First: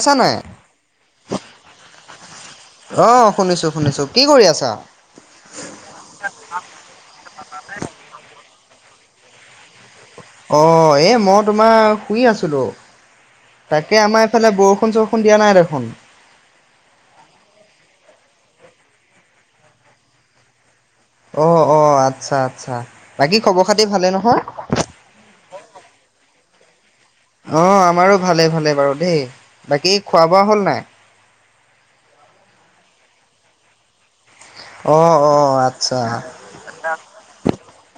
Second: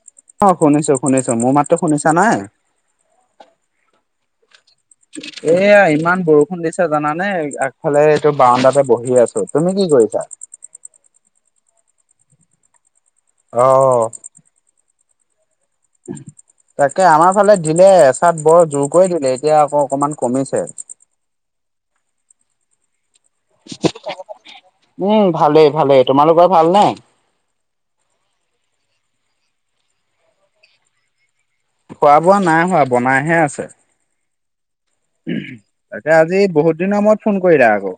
আছা নাই অ শুনিছো শুনিছো। মোৰ মাতটো শুনিছা নাই? অ শুনিছো শুনিছো। কি কৰি আছা? এয়া ইমান বৰষুণ দিছে জানানে আগফালে এইটো বাৰাণ্ডাতে বহি আছো। তুমি কি কৰিছা? অ এই মই তোমাৰ শুই আছিলোঁ। অ তাকে আমাৰ ইফালে বৰষুণ চৰষুণ দিয়া নাই দেখোন। [inaudible] তাকে আমাৰ ফালে দিলে এচাত বৰ জোৰ কৰি দিলে এতিয়া আকৌ অকমান কমিছে। অ অ আচ্ছা আচ্ছা বাকী খবৰ খাতি ভালে নহয়। উম ভালেই ভালেই। তোমালোকৰ ভাল নে? অ আমাৰো ভালে ভালে বাৰু দেই বাকী খোৱা বোৱা হ'ল নাই? খোৱা বোৱা নাই হোৱা বনাইহে আছে। অ' অ' আচ্ছা। তাকে আজি বহুত দিনৰ মূৰত ফোন কৰিলো আকৌ।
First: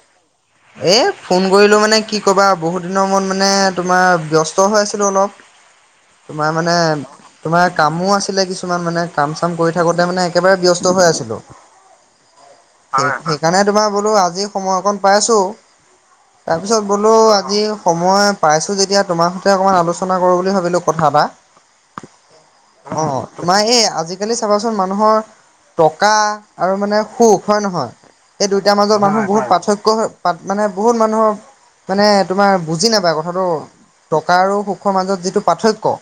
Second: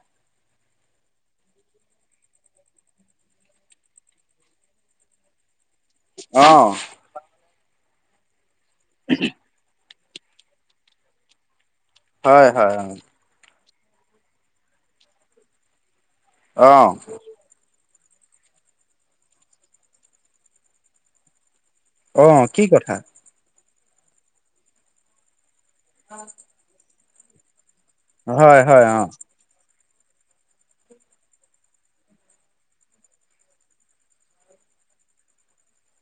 এই ফোন কৰিলোঁ মানে কি ক'বা বহুত দিনৰ মূৰত মানে তোমাৰ ব্যস্ত হৈ আছিলোঁ অলপ। [inaudible] তোমাৰ মানে তোমাৰ কামো আছিলে কিছুমান মানে কাম চাম কৰি থাকোতে মানে একেবাৰে ব্যস্ত হৈ আছিলোঁ। হয় হয় অ জানাই তোমাৰ বোলো আজি সময় অকণ পাই আছোঁ অ তাৰপিছত বোলো আজি সময় পাইছো যেতিয়া তোমাৰ সৈতে অকণমান আলোচনা কৰো বুলি ভাবিলো কথা এটা অ কি কথা তোমা এই আজিকালি চাবাচোন মানুহৰ টকা আৰু মানে সুখ হয় নহয়। সেই হয় দুয়টাৰ হয় মাজত অ মানুহ বহুত পাৰ্থক্য মানে বহুত মানুহৰ মানে তোমাৰ বুজি নাপায় কথাটো টকা আৰু সুখৰ মাজত যিটো পাৰ্থক্য।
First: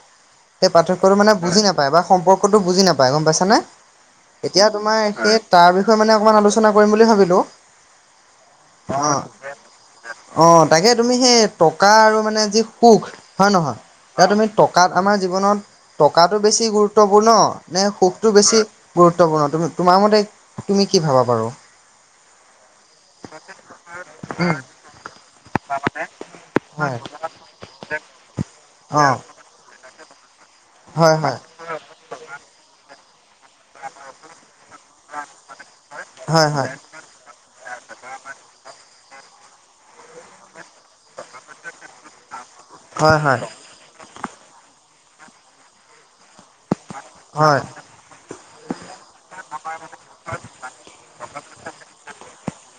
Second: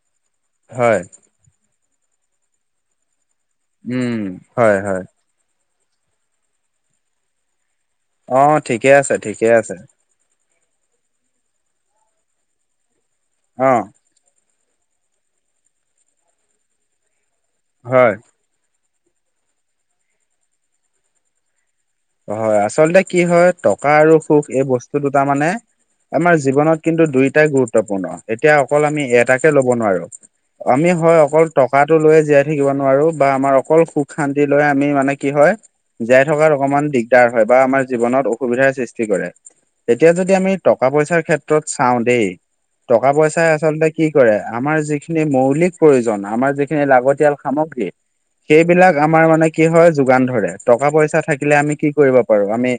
সেই হয় পাৰ্থক্যটো মানে বুজি নাপায় বা সম্পৰ্কতটো বুজি নাপায় গম পাইছানে। উম এতিয়া হয় তোমাৰ হয় সেই তাৰ বিষয়ে মানে অকমান আলোচনা কৰিম বুলি ভাবিলো। অ ঠিকে আছে ঠিকে আছে। অ তাকে তুমি সেই টকা আৰু মানে যি সুখ হয় অ নহয়। এ তুমি টকাত আমাৰ জীৱনত টকাটো বেছি গুৰুত্বপূৰ্ণ নে হয় সুখটো বেছি গুৰুত্বপূৰ্ণ তুমি তোমাৰ মতে তুমি কি ভাবা বাৰোঁ? হয় আচলতে কি হয় টকা আৰু সুখ উম, এই বস্তু দুটা মানে আমাৰ জীৱনত হয় কিন্তু দুইটাই গুৰুত্বপূৰ্ণ এতিয়া অকল আমি অ' এটাক কে ল'ব নোৱাৰোঁ। আমি হয় অকল টকাটো লৈ জীয়াই থাকিব নোৱাৰো বা আমাৰ অকল সুখ শান্তি লৈ আমি মানে কি হয় জীয়াই হয় থকাৰ হয় অকমান দিগদাৰ হয় বা আমাৰ জীৱনত অসুবিধাৰ সৃষ্টি কৰে তেতিয়া যদি আমি টকা পইচাৰ ক্ষেত্ৰত চাওঁ দেই টকা হয় হয় পইচাই আচলতে কি কৰে আমাৰ যিখিনি মৌলিক প্ৰয়োজন আমাৰ যিখিনি লাগতিয়াল হয় সামগ্ৰী সেইবিলাক আমাৰ মানে কি হয় যোগান ধৰে টকা পইচা থাকিলে আমি কি কৰিব পাৰো আমি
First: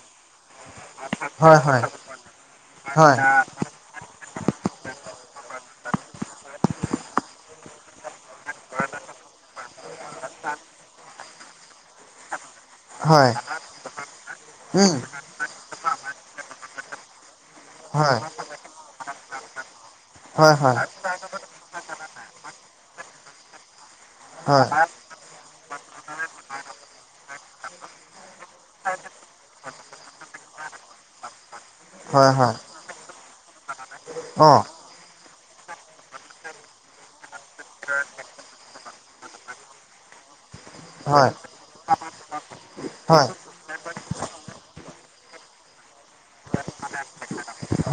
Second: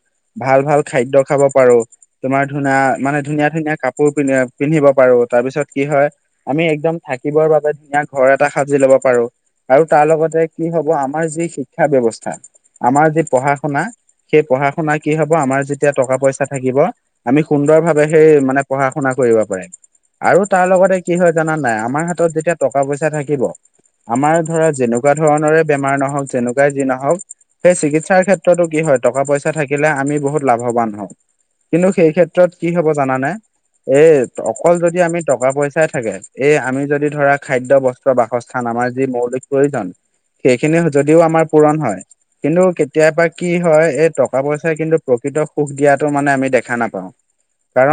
ভাল ভাল খাদ্য খাব হয় পাৰো তোমাৰ ধুনা হয় মানে ধুনীয়া ধুনীয়া কা- পোৰ পিন্ধ পিন্ধিব পাৰো তাৰ পিছত কি হয় আমি একদম থাকিবৰ বাবে ধুনীয়া ঘৰ এটা সাজি ল'ব পাৰো আৰু তাৰ লগতে কি হব আমাৰ যি শিক্ষা ব্যৱস্থা আমাৰ যি হয় হয় পঢ়া শুনা সেই পঢ়া শুনা উম কি হব আমাৰ যেতিয়া টকা পইচা থাকিব। আমি সুন্দৰ ভাৱে হয় সেই মানে পঢ়া শুনা কৰিব পাৰে। আৰু হয় তাৰ হয় লগতে কি হয় জানা নাই আমাৰ হাতত যেতিয়া টকা পইচা থাকিব আমাৰ ধৰা হয় যেনে তেনেকুৱা ধৰণৰে বেমাৰ নহওক যেনেকুৱাই যি নহওক সেই চিকিৎসাৰ ক্ষেত্ৰতো কি হয় টকা পইচা। থাকিলে আমি বহুত লাভৱান হওঁ। কিন্তু সেই হয় ক্ষেত্ৰত হয় কি হ'ব জানানে এই অ' অকল যদ, আমি টকা পইচাই থাকে এ আমি যদি ধৰা খাদ্য বস্ত বাসচ ন আমাৰ যি মৌলিক প্ৰয়োজন সেইখিনি যদিও হয় আমাৰ পূৰণ হয়, কিন্তু হয় কেতিয়াবা, কি হয় এই টকা পইচাই কিন্তু প্ৰকৃত সুখ দিয়াটো মানে আমি দেখা নাপাওঁ।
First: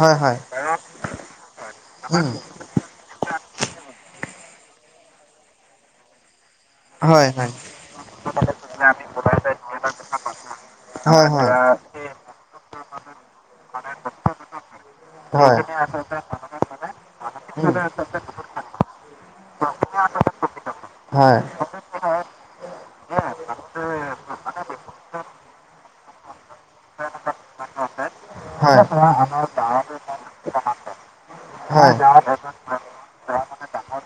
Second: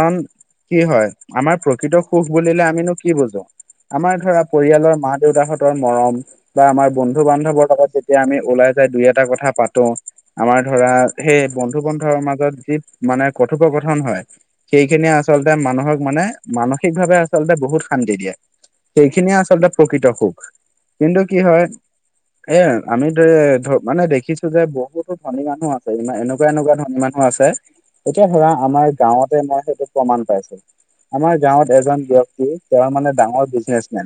হয় হয় কি হয় আমাৰ প্ৰকৃত উম সুখ বুলিলে আমিনো কি বুজো আমাৰ ধৰা পৰিয়ালৰ মা দেউতাহঁতৰ মৰম। বা আমাৰ হয় বন্ধু হয় বান্ধৱৰ লগত যেতিয়া আমি ওলাই যাই দুই এটা কথা পাতো। আমাৰ ধৰা হয় সেই বন্ধু বন্ধৰ হয় মাজত যি মানে কথোপকথন হয়। সেইখিনিয়ে আচলতে হয়। মানুহক মানে মানসিকভাৱে আচলতে উম, বহুত শান্তি দিয়ে। সেইখিনিয়ে আচলতে প্ৰকৃত সুখ কিন্তু কি হয়। এ আমি ধ ধ মানে দেখিছো যে বহুতো ধনী মানুহ আছে ইমান এনেকুৱা এনেকুৱা ধনী মানুহ আছে। এতিয়া ধৰা হয়। আমাৰ হয়। গাঁৱতে মই সেইটো প্ৰমাণ পাইছো। আমাৰ গাঁৱত হয়। হয়। এজন ব্যক্তি উম, তেওঁৰ মানে ডাঙৰ বিজনেচমেন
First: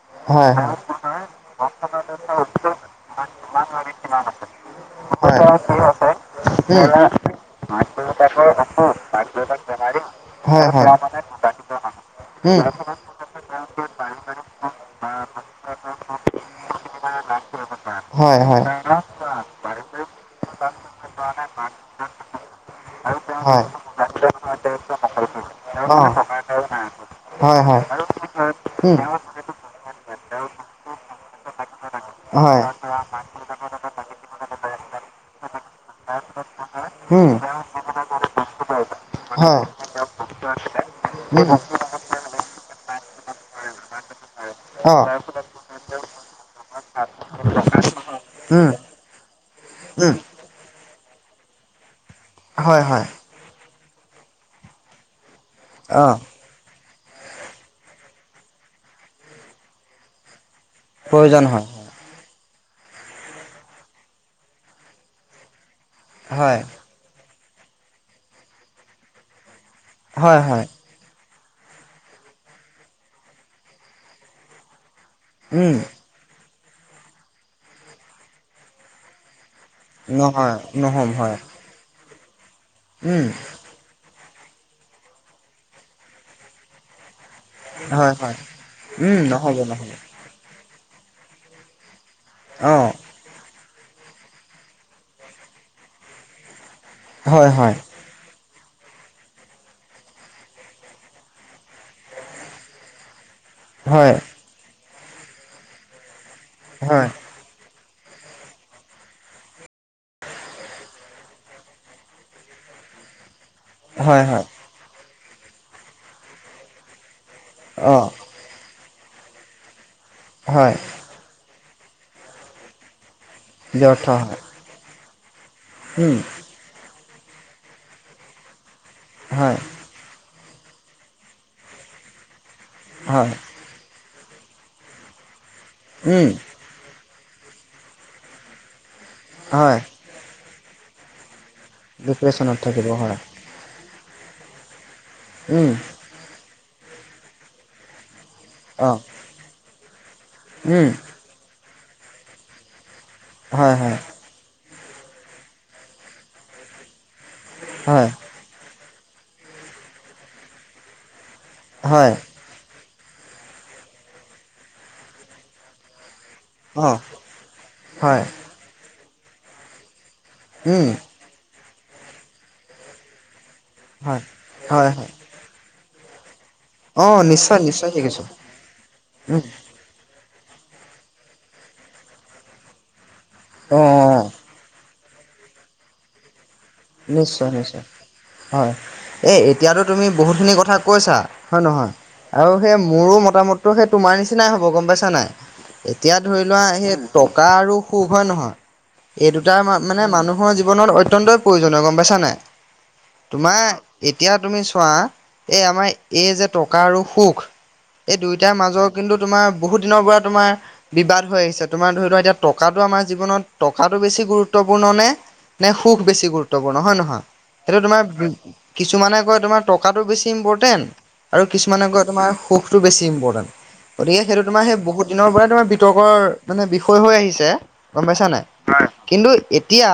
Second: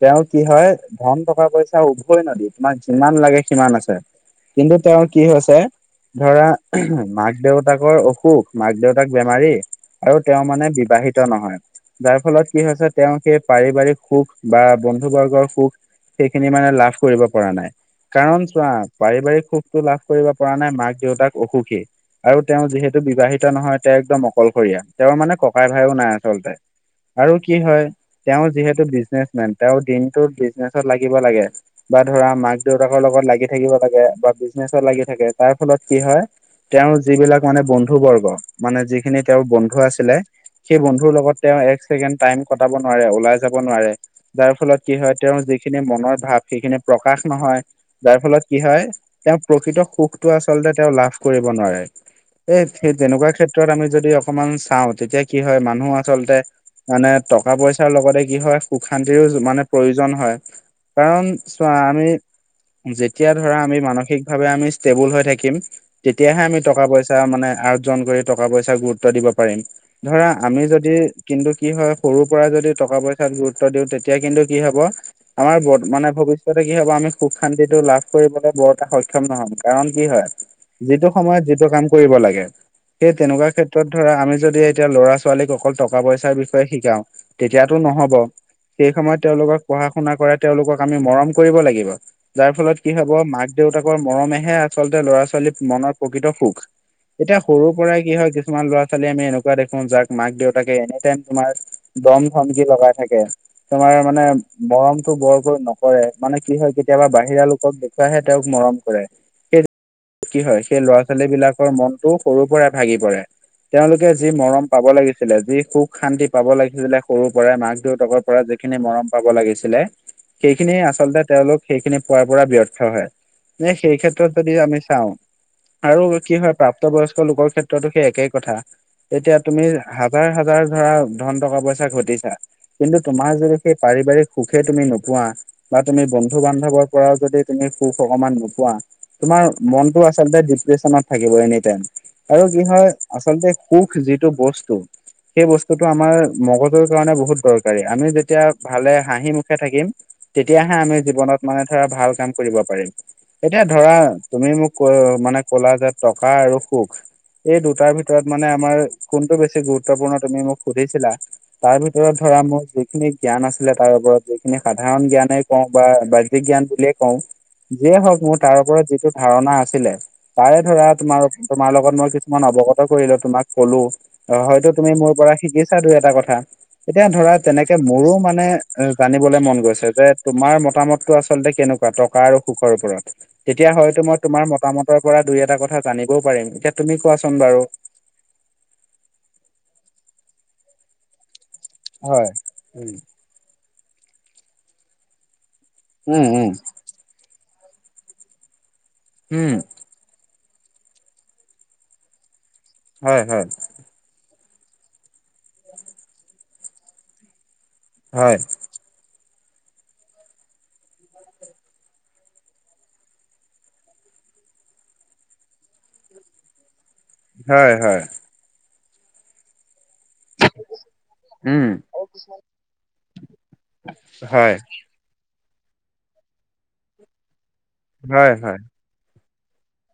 তেওঁ কি হয়, ধন টকা পইচা উভয় নদী তোমাক যিমান লাগে সিমান আছে কিন্তু তেওঁৰ কি হৈছে। ধৰা মাক দেউতাকৰ অসুখ, মাক দেউতাক বেমাৰী আৰু তেওঁ মানে হয়। বিবাহিত নহয় যাৰ ফলত উম। কি হৈছে তেওঁ সেই- পাৰিবাৰিক সুখ বা বন্ধু বৰ্গৰ সুখ সেইখিনি মানে লাভ কৰিব পৰা নাই। হয়, কাৰণ চোৱা পাৰিবাৰিক সুখতটো লাভ কৰিব পৰা নাই মাক দেউতাক অসুখী। হয়। আৰু তেওঁ যিহেতু বিবাহিত অ', নহয়। তেওঁ একদম অকলশৰীয়া তেওঁৰ মানে ককাই ভাইও নাই আচলতে আৰু কি হয় তেওঁ যিহেতু উম। হয়। বিজনেচমেন তেওঁৰ দিনটো বিজনেচত লাগিব লাগে। বা ধৰা মাক দেউতাকৰ লগত লাগি থাকিব লাগে বা বিজনেচত লাগি থাকে তাৰ ফলত কি হয়। তেওঁৰ উম, যিবিলাক মানে বন্ধু বৰ্গ মানে যিখিনি তেওঁৰ হয়, বন্ধু আছিলে। সেই বন্ধুৰ লগত উম, তেওঁ এক ছেকেণ্ড টাইম কটাব নোৱাৰে ওলাই যাব নোৱাৰে। যাৰ ফলত কি অ', হয় তেওঁৰ যিখিনি মনৰ ভাৱ সেইখিনি প্ৰকাশ নহয় যাৰ ফলত কি উম, হয়। তেওঁ প্ৰকৃত উম, সুখটো আচলতে তেওঁ লাভ কৰিব নোৱাৰে। এই হয়, সেই হয়, তেনেকুৱা ক্ষেত্ৰত আমি যদি অকমান চাওঁ তেতিয়া কি হয় মানুহ অ', আচলতে মানে টকা পইচাৰ লগতে কি হয় সুখ শান্তিৰো মানে প্ৰয়োজন হয়। কাৰণ প্ৰয়োজন হয়, চোৱা আমি যেতিয়া ধৰা আমি মানসিকভাৱে আমি ষ্টেবুল হৈ থাকিম। তেতিয়াহে আমি হয়, টকা পইচা মানে আৰ্জন কৰি টকা পইচা গুৰুত্ব দিব পাৰিম। ধৰা হয়, আমি হয়, যদি। কিন্তু কি হয় সৰুৰ পৰা যদি টকা পইচাত গুৰুত্ব দিওঁ তেতিয়া কিন্তু কি হব আমাৰ উম, বৰ মানে ভৱিষ্যতে কি হব আমি সুখ শান্তিটো লাভ কৰিবলৈ বৰতে সক্ষম নহম। কাৰণ কি হয় নহয়, নহ'ম যিটো হয়, সময়ত যিটো কাম কৰিব লাগে। সেই উম, তেনেকুৱা ক্ষেত্ৰত ধৰা আমি যদি এতিয়া ল'ৰা ছোৱালীক অকল টকা পইচাৰ বিষয়ে শিকাও, তেতিয়াতো হয়, নহব হয়, সেই উম, সময়ত নহ'ব, তেওঁলোকক পঢ়া নহ'ব, শুনা কৰাই, তেওঁলোক আমি মৰম কৰিব লাগিব যাৰ ফলত অ', কি হব মাক দেউতাকৰ মৰমেহে আচলতে ল'ৰা ছোৱালীৰ মনৰ প্ৰকৃত সুখ। এতিয়া হয়, সৰুৰ হয়, পৰাই কি হয় কিছুমান ল'ৰা ছোৱালী আমি এনেকৱা দেখো যাক মাক দেউতাকে এনি টাইম তোমাৰ। দম ধমকি লগাই থাকে। তোমাৰ হয়, মানে মৰমতটো বৰকৈ নকৰে মানে কি হয় কেতিয়াবা বাহিৰা লোকক দেখুৱাহে তেওঁক মৰম কৰে। কি হয়? সেই ল'ৰা ছোৱালী বিলাকৰ মনটো সৰুৰ পৰাই ভাগি পৰে। তেওঁলোকে হয়, যি হয়, মৰম পাব লাগিছিলে যি সুখ শান্তি পাব লাগিছিলে সৰুৰ পৰাই মাক অ', দেউতাকৰ পৰা যিখিনি মৰম পাব লাগিছিলে হয়, সেইখিনি আচলতে তেওঁলোক সেইখিনি পোৱাৰ পৰা ব্যৰ্থ হয়। নে সেই ব্যৰ্থ ক্ষেত্ৰত হয়, যদি আমি [unintelligible] আৰু উম। কি হয় প্ৰাপ্তবয়স্ক লোকৰ ক্ষেত্ৰতো সেই একেই কথা। এতিয়া হয় তুমি হাজাৰ-হাজাৰ ধৰা ধন টকা পইচা ঘটিছা কিন্তু তোমাৰ হয় যদি সেই পাৰিবাৰিক সুখে তুমি নোপোৱা বা তুমি উম বন্ধু বান্ধৱৰ পৰাও যদি তুমি সুখ অকমান নোপোৱা, তোমাৰ হয় মনটো আচলতে ডিপ্ৰেচনত থাকিব এনি টাইম। আৰু ডিপ্ৰেশ্যনত কি থাকিব হয়, আচলতে সুখ যিটো বস্তু, সেই উম বস্তুটো আমাৰ মগজৰ কাৰণে বহুত দৰকাৰী। আমি যেতিয়া ভালে অঁ হাঁহি মুখে থাকিম, তেতিয়াহে উম আমি জীৱনত মানে ধৰা ভাল কাম কৰিব পাৰিম। এতিয়া হয় ধৰা হয় তুমি মোক ক মানে কলা যে টকা আৰু সুখ এই দুটাৰ হয় ভিতৰত মানে আমাৰ কোনটো বেছি গুৰুত্বপূৰ্ণ তুমি মোক সুধিছিলা তাৰ হয় ভিতৰত ধৰা মোৰ যিখিনি জ্ঞান আছিলে তাৰ ওপৰত যিখিনি সাধাৰণ জ্ঞানে কওঁ বা ব্যাজিক জ্ঞান বুলিয়ে অঁ কওঁ। যিয়ে হয় হওঁক মোৰ তাৰ ওপৰত যিটো ধাৰণা আছিলে তাৰে ধৰা উম তোমাৰ-তোমাৰ লগত মই কিছুমান অৱগত কৰিলোঁ, তোমাক কলোঁ হয় অ হয়তো হয় তুমি হয় মোৰ পৰা শিকিছা দুই এটা কথা, এতিয়া অঁ ধৰা নিশ্চয় তেনেকে নিশ্চয় মোৰো শিকিছোঁ মানে এ উম জানিবলৈ মন গৈছে যে তোমাৰ মতামতটো আচলতে কেনেকুৱা টকা আৰু সুখৰ ওপৰত তেতিয়া অঁ হয়তো মই অঁ তোমাৰ মতামতৰ পৰা দুই এটা কথা জানিবও পাৰিম। এতিয়া তুমি কোৱাচোন বাৰু। নিশ্চয়-নিশ্চয় হয়। এই এতিয়াতো তুমি বহুতখিনি কথা কৈছা? হয় নহয়? হয়। আৰু সেই উম মোৰো মতামতটো সেই তোমাৰ নিচিনাই হ'ব গম পাইছা নাই। এতিয়া উম ধৰি উম লোৱা সেই টকা আৰু সুখ হয় নহয়? এই দুটা উম, আমাৰ মানে মানুহৰ জীৱনত অত্যন্তই প্ৰয়োজনীয় গম পাইছানে? হয় হয় তোমাৰ এতিয়া তুমি চোৱা এই আমাৰ এই যে টকা আৰু সুখ, এই হয় দুয়োটাৰ মাজত কিন্তু তোমাৰ বহুত দিনৰ পৰা তোমাৰ বিবাদ হৈ আহিছে তোমাৰ ধৰি লোৱা এতিয়া টকাটো আমাৰ জীৱনত টকাটো বেছি গুৰুত্বপূৰ্ণ নে নে সুখ বেছি গুৰুত্বপূৰ্ণ হয় নহয়? হয় সেইটো তোমাৰ হয় কিছুমানে কয় তোমাৰ টকাটো বেছি ইম্পৰ্টেণ্ট আৰু উম কিছুমানে তোমাৰ সুখটো বেছি ইম্পৰ্টেণ্ট। গতিকে সেইটো হয় তোমাৰ সেই বহুত দিনৰ পৰাই তোমাৰ বিতৰ্কৰ মানে বিষয় হৈ আহিছে গম পাইছা হয় নাই? হয় কিন্তু এতিয়া,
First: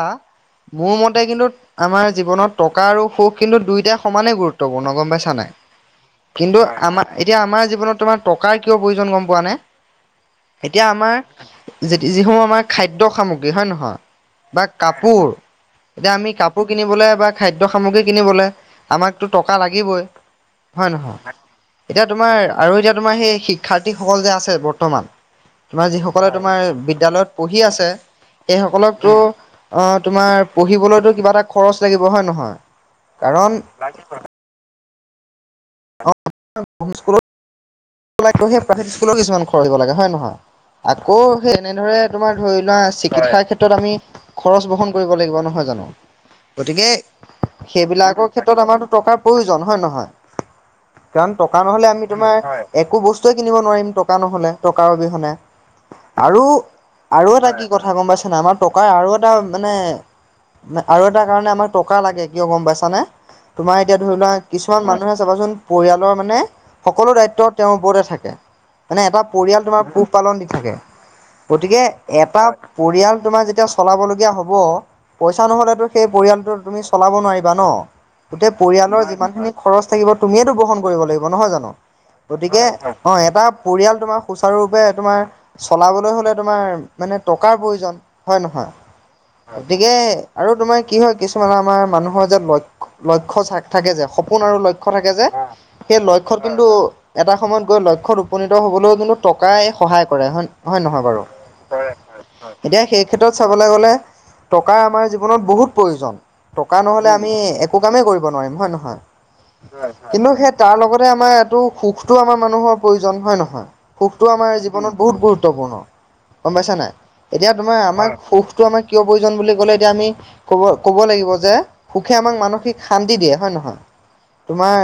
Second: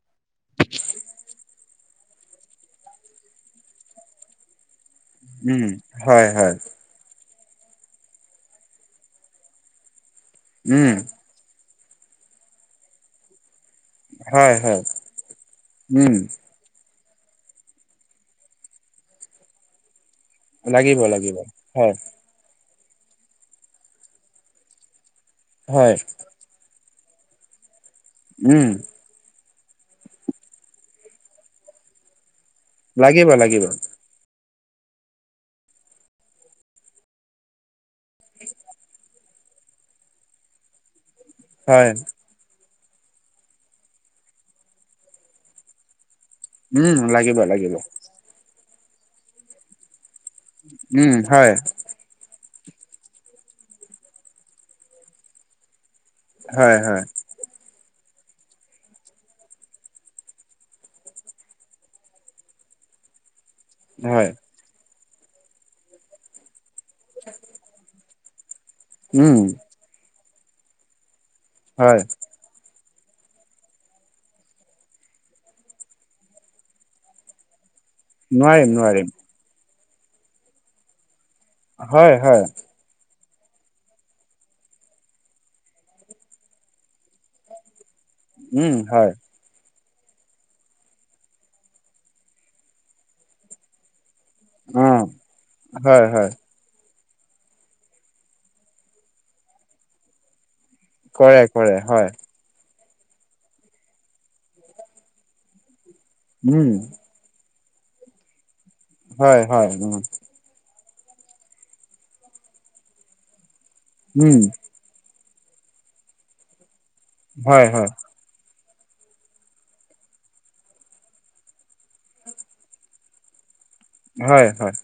মোৰ কিন্তু আমাৰ জীৱনত টকা আৰু সুখ কিন্তু দুয়োটাই সমানেই গুৰুত্বপূৰ্ণ গম পাইছো নাই। উম হয় হয় কিন্তু আমাৰ এতিয়া আমাৰ জীৱনত তোমাৰ টকাৰ কিয় প্ৰয়োজন গম পোৱা নে? এতিয়া উম আমাৰ যিসমূহ আমাৰ খাদ্য সামগ্ৰী হয়ে নহয়, হয় বা হয় কাপোৰ এতিয়া উম আমি কাপোৰ কিনিবলৈ বা খাদ্য সামগ্ৰী কিনিবলৈ আমাকতো টকা লাগিবই। হয় লাগিব নহয়? লাগিব হয় এতিয়া তোমাৰ আৰু এতিয়া তোমাৰ সেই শিক্ষাৰ্থীসকল যে আছে বৰ্তমান, তোমাৰ হয় যিসকলৰ তোমাৰ বিদ্যালয়ত পঢ়ি আছে, উম সেইসকলক টো অ, তোমাৰ পঢ়িবলৈতো কিবা এটা খৰচ লাগিব হয় নহয়? কাৰণ লাগিব-লাগিব। স্কুলত সেই প্ৰভে [unintelligible] স্কুলৰ কিছুমান খৰচ দিব লাগে হয় নহয়? আকৌ সেই হয় এনেদৰে তোমাৰ ধৰি লোৱা শিক্ষাৰ ক্ষেত্ৰত আমি খৰচ বহন কৰিব লাগিব নহয় জানো? গতিকে উম লাগিব লাগিব সেইবিলাকক ক্ষেত্ৰত আমাৰো টকাৰ প্ৰয়োজন হয় নহয়? উম কাৰণ হয় টকা নহ'লে আমি তোমাৰ একো বস্তুৱে কিনিব নোৱাৰিম টকা নহ'লে টকাৰ অবিহনে, আৰু হয় হয় আৰু এটা কি কথা গম পইচা নাই আমাৰ টকাৰ আৰু এটা মানে আৰু এটা কাৰণে আমাৰ টকা লাগে কিয় গম পাইছানে? তোমাৰ এতিয়া ধৰি হয় লোৱা কিছুমান মানুহে চাবাচোন পৰিয়ালৰ মানে সকলো দায়িত্বত থাকে, মানে এটা উম পৰিয়াল তোমাৰ পোহ পালন দি থাকে। গতিকে হয় এটা পৰিয়াল তোমাৰ যেতিয়া চলাবলগীয়া হ'ব, পইচা নহ'লেতো সেই পৰিয়ালটো তুমি চলাব নোৱাৰিবা ন? গোটেই নোৱাৰিম পৰিয়ালৰ নোৱাৰিম যিমানখিনি খৰচ থাকিব তুমিয়েতো বহন কৰিব লাগিব নহয় জানো? হয় হয় গতিকে অ, এটা পৰিয়াল তোমাৰ সুচাৰুৰূপে তোমাৰ চলাবলৈ হ'লে তোমাৰ মানে টকাৰ প্ৰয়োজন, হয় নহয়। উম হয় গতিকে আৰু তোমাৰ কি হয় কিছুমান আমাৰ মানুহৰ যে লক্ষ্য লক্ষ্য থাকে যে সপ- কোন আৰু অ লক্ষ্য থাকে যে সেই হয় হয় লক্ষ্যত কিন্তু এটা সময়ত গৈ লক্ষ্যত উপনীত হ'বলৈও কিন্তু টকাই সহায় কৰে হয় হয় নহয় বাৰু। কৰে কৰে হয় এতিয়া সেই ক্ষেত্ৰত চাবলৈ গলে টকা আমাৰ জীৱনত বহুত প্ৰয়োজন, টকা উম নহলে আম- মি একো কামে কৰিব নোৱাৰিম হয় নহয়, হয় হয় উম কিন্তু তাৰ লগতে আমাৰ এটো সুখটো আমাৰ মানুহৰ প্ৰয়োজন হয় নহয়, সুখটো উম আমাৰ জী- জীৱনত বহুত গুৰুত্বপূৰ্ণ, গম পাইছা নাই। এতিয়া হয় তোমাৰ হয় আমাক সুখটো আমাৰ কিয় প্ৰয়োজন বুলি ক'লে এতিয়া আমি ক'ব ক'ব লাগিব যে, সুখে আমাক মানসিক শান্তি দিয়ে হয় নে নহয়। হয় হয় তোমাৰ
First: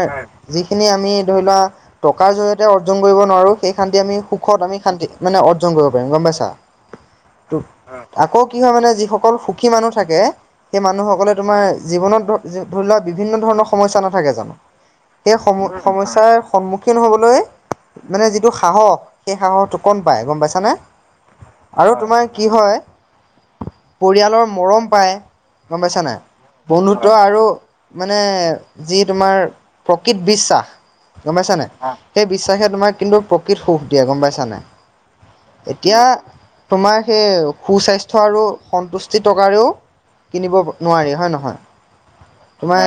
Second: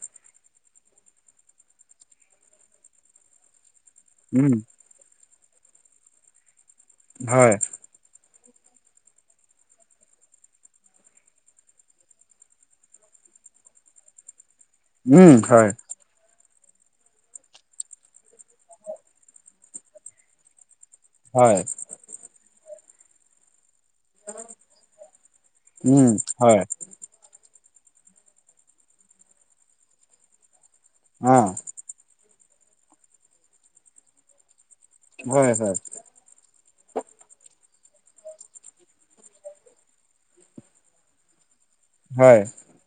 যিখিনি আমি ধৰি লোৱা টকাৰ জৰিয়তে অৰ্জন কৰিব নোৱাৰো, সেই শান্তি আমি উম সুখত আমি শান্তি মানে অৰ্জন কৰিব পাৰিম গম পাইছা। হয় ত আকৌ কি হয় মানে যিসকল সুখী মানুহ থাকে। সেই মানুহসকলে তোমাৰ জীৱনত ধৰি লোৱা বিভিন্ন ধৰণৰ সমস্যা নাথাকে জানো। উম সেই সম হয় সমস্যাৰ সন্মুখীন খীন হ'বলৈ মানে যিটো সাহস সেই সাহসটো কম পায়, গম পাইছানে। হয়। আৰু তোমাৰ কি হয় পৰিয়ালৰ মৰম পায়, গম পাইছা উম নাই হয় বন্ধুত্ব আৰু মানে যি তোমাৰ প্ৰকৃত বিশ্বাস গম অ পাইছা নাই সেই বিশ্বাসে তোমাক কিন্তু প্ৰকৃত সুখ দিয়ে গম পাইছা নাই। হয় হয় এতিয়া তোমাৰ সেই সুস্বাস্থ্য আৰু সন্তুষ্টি টকাৰেও কিনিব নোৱাৰি হয় নহয়। হয়। তোমাৰ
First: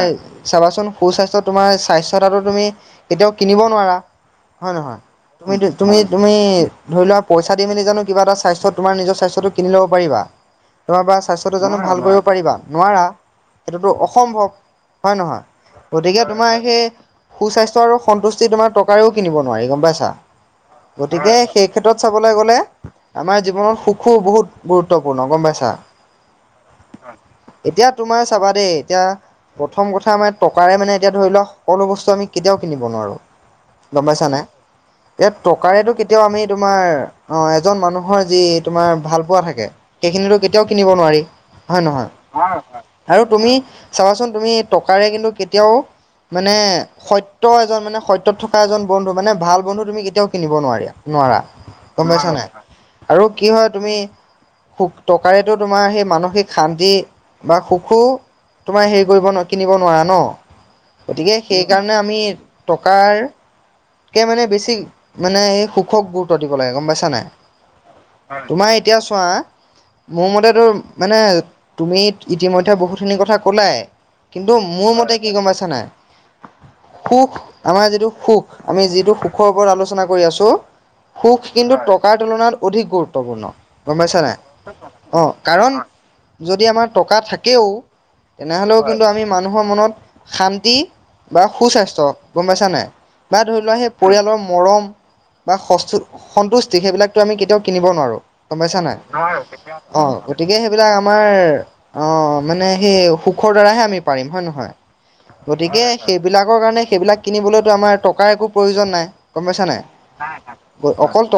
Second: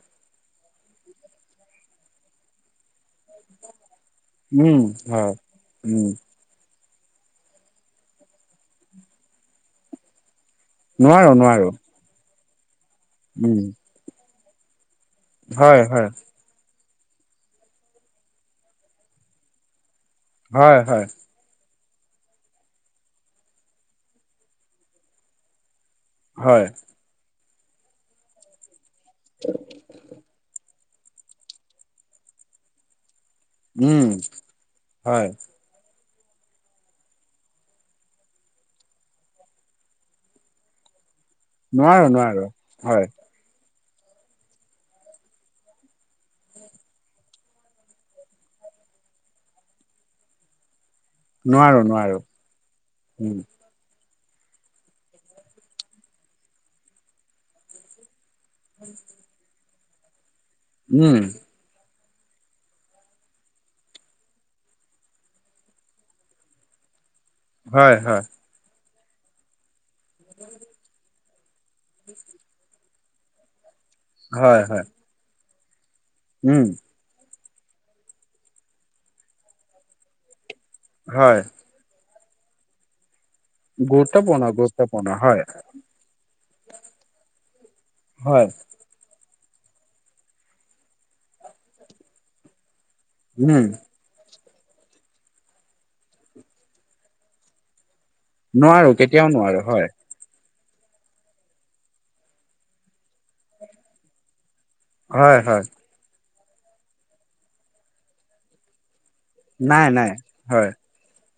চাবাচোন সুস্বাস্থ্য তোমাৰ স্বাস্থ্যতাটো তুমি কেতিয়াও কিনিব নোৱাৰা। হয় উম নহয়, হয় তুমি তুমি উম তুমি ধৰি লোৱা পইচা দি মেলি জানো কিবা এটা স্বাস্থ্য তোমাৰ নিজৰ স্বাস্থ্যটো কিনি ল'ব পাৰিবা। তোমাৰ বা নোৱাৰো স্বাস্থ্যটো নোৱাৰো জনো ভাল কৰিব পাৰিবা, নোৱাৰা। উম। টো অসম্ভৱ হয় নহয় হয় হয় গতিকে তোমাৰ সেই সু-স্বাস্থ্য আৰু সন্তুষ্ট যি তোমাৰ টকাৰেও কিনিব নোৱাৰি গম পাইছা। হয় হয় গতিকে সেই ক্ষেত্ৰত চাবলৈ গ'লে আমাৰ জীৱনত সুখো বহুত গুৰুত্বপূৰ্ণ গম পাইছা। হয়। এতিয়া তোমাৰ চাবা দেই এতিয়া প্ৰথম কথা মানে টকাৰে মানে এতিয়া ধৰি ল সকলো বস্তু আমি কেতিয়াও কিনিব নোৱাৰোঁ গম উম পাইছা নাই এ হয় ট- কাৰেটো কেতিয়াও আমি তোমাৰ অ এজন মানুহৰ যি তোমাৰ ভালপোৱা থাকে সেইখিনিতো কেতিয়াও কিনিব নোৱাৰি হয় নোৱাৰো নহয় নোৱাৰো হয় আৰু তুমি চাবাচোন তুমি টকাৰে কিন্তু কেতিয়াও মানে সত্য এজন মানে সত্য- ত থকা এজন বন্ধ মানে ভাল বন্ধু তুমি কেতিয়াও কিনিব নোৱাৰিয়া। নোৱাৰা নোৱাৰো গম নোৱাৰো পাইছা নাই আৰু উম কি হইট তুমি টকাৰেতো তোমাৰ সেই মানসিক শান্তি বা সুখো তোমাৰ হেৰি কৰিব কিনিব নোৱাৰা ন। উম গতিকে সেইকাৰণে আমি কাৰ কে মানে বেছি মানে এই সুখক গুৰুত্ব দিব লাগে গম পাইছা নাই। হয় হয়। তোমাৰ এতিয়া চোৱা মোৰ মতেতো মানে তুমি ইতিমধ্যে বহুতখিনি কথা কলাই কিন্তু হয় হয় মোৰ মতে কি গম পাইছানাই, উম। সুখ আমাৰ যিটো সুখ আমি যিটো সুখৰ ওপৰত আলোচনা কৰি আছোঁ। সুখ হয় কিন্তু টকাৰ তুলনাত অধিক গুৰুত্বপূৰ্ণ। গম পাইছা নাই। গুৰুত্বপূৰ্ণ গুৰুত্বপূৰ্ণ অ হয় কাৰণ যদি আমাৰ টকা থাকেও হয় তেনেহ'লেও কিন্তু আমি মানুহৰ মনত শান্তি বা সুস্বাস্থ্য গম পাইছা নাই। বা ধৰি উম লোৱা সেই পৰিয়ালৰ মৰম বা স-সন্তুষ্টি সেইবিলাকতো আমি কেতিয়াও কিনিব নোৱাৰোঁ। গম পাইছা নোৱাৰো নাই কেতিয়াও নোৱাৰো হয় অ গতিকে সেইবিলাক আমাৰ অ মানে সেই সুখৰ দ্বাৰাহে আমি পাৰিম হয় নহয়। হয় হয় গতিকে সেইবিলাকৰ কাৰণে সেইবিলাক কিনিবলৈতো আমাৰ টকাৰ একো প্ৰয়োজন নাই। গম পাইছা নাই অকল ট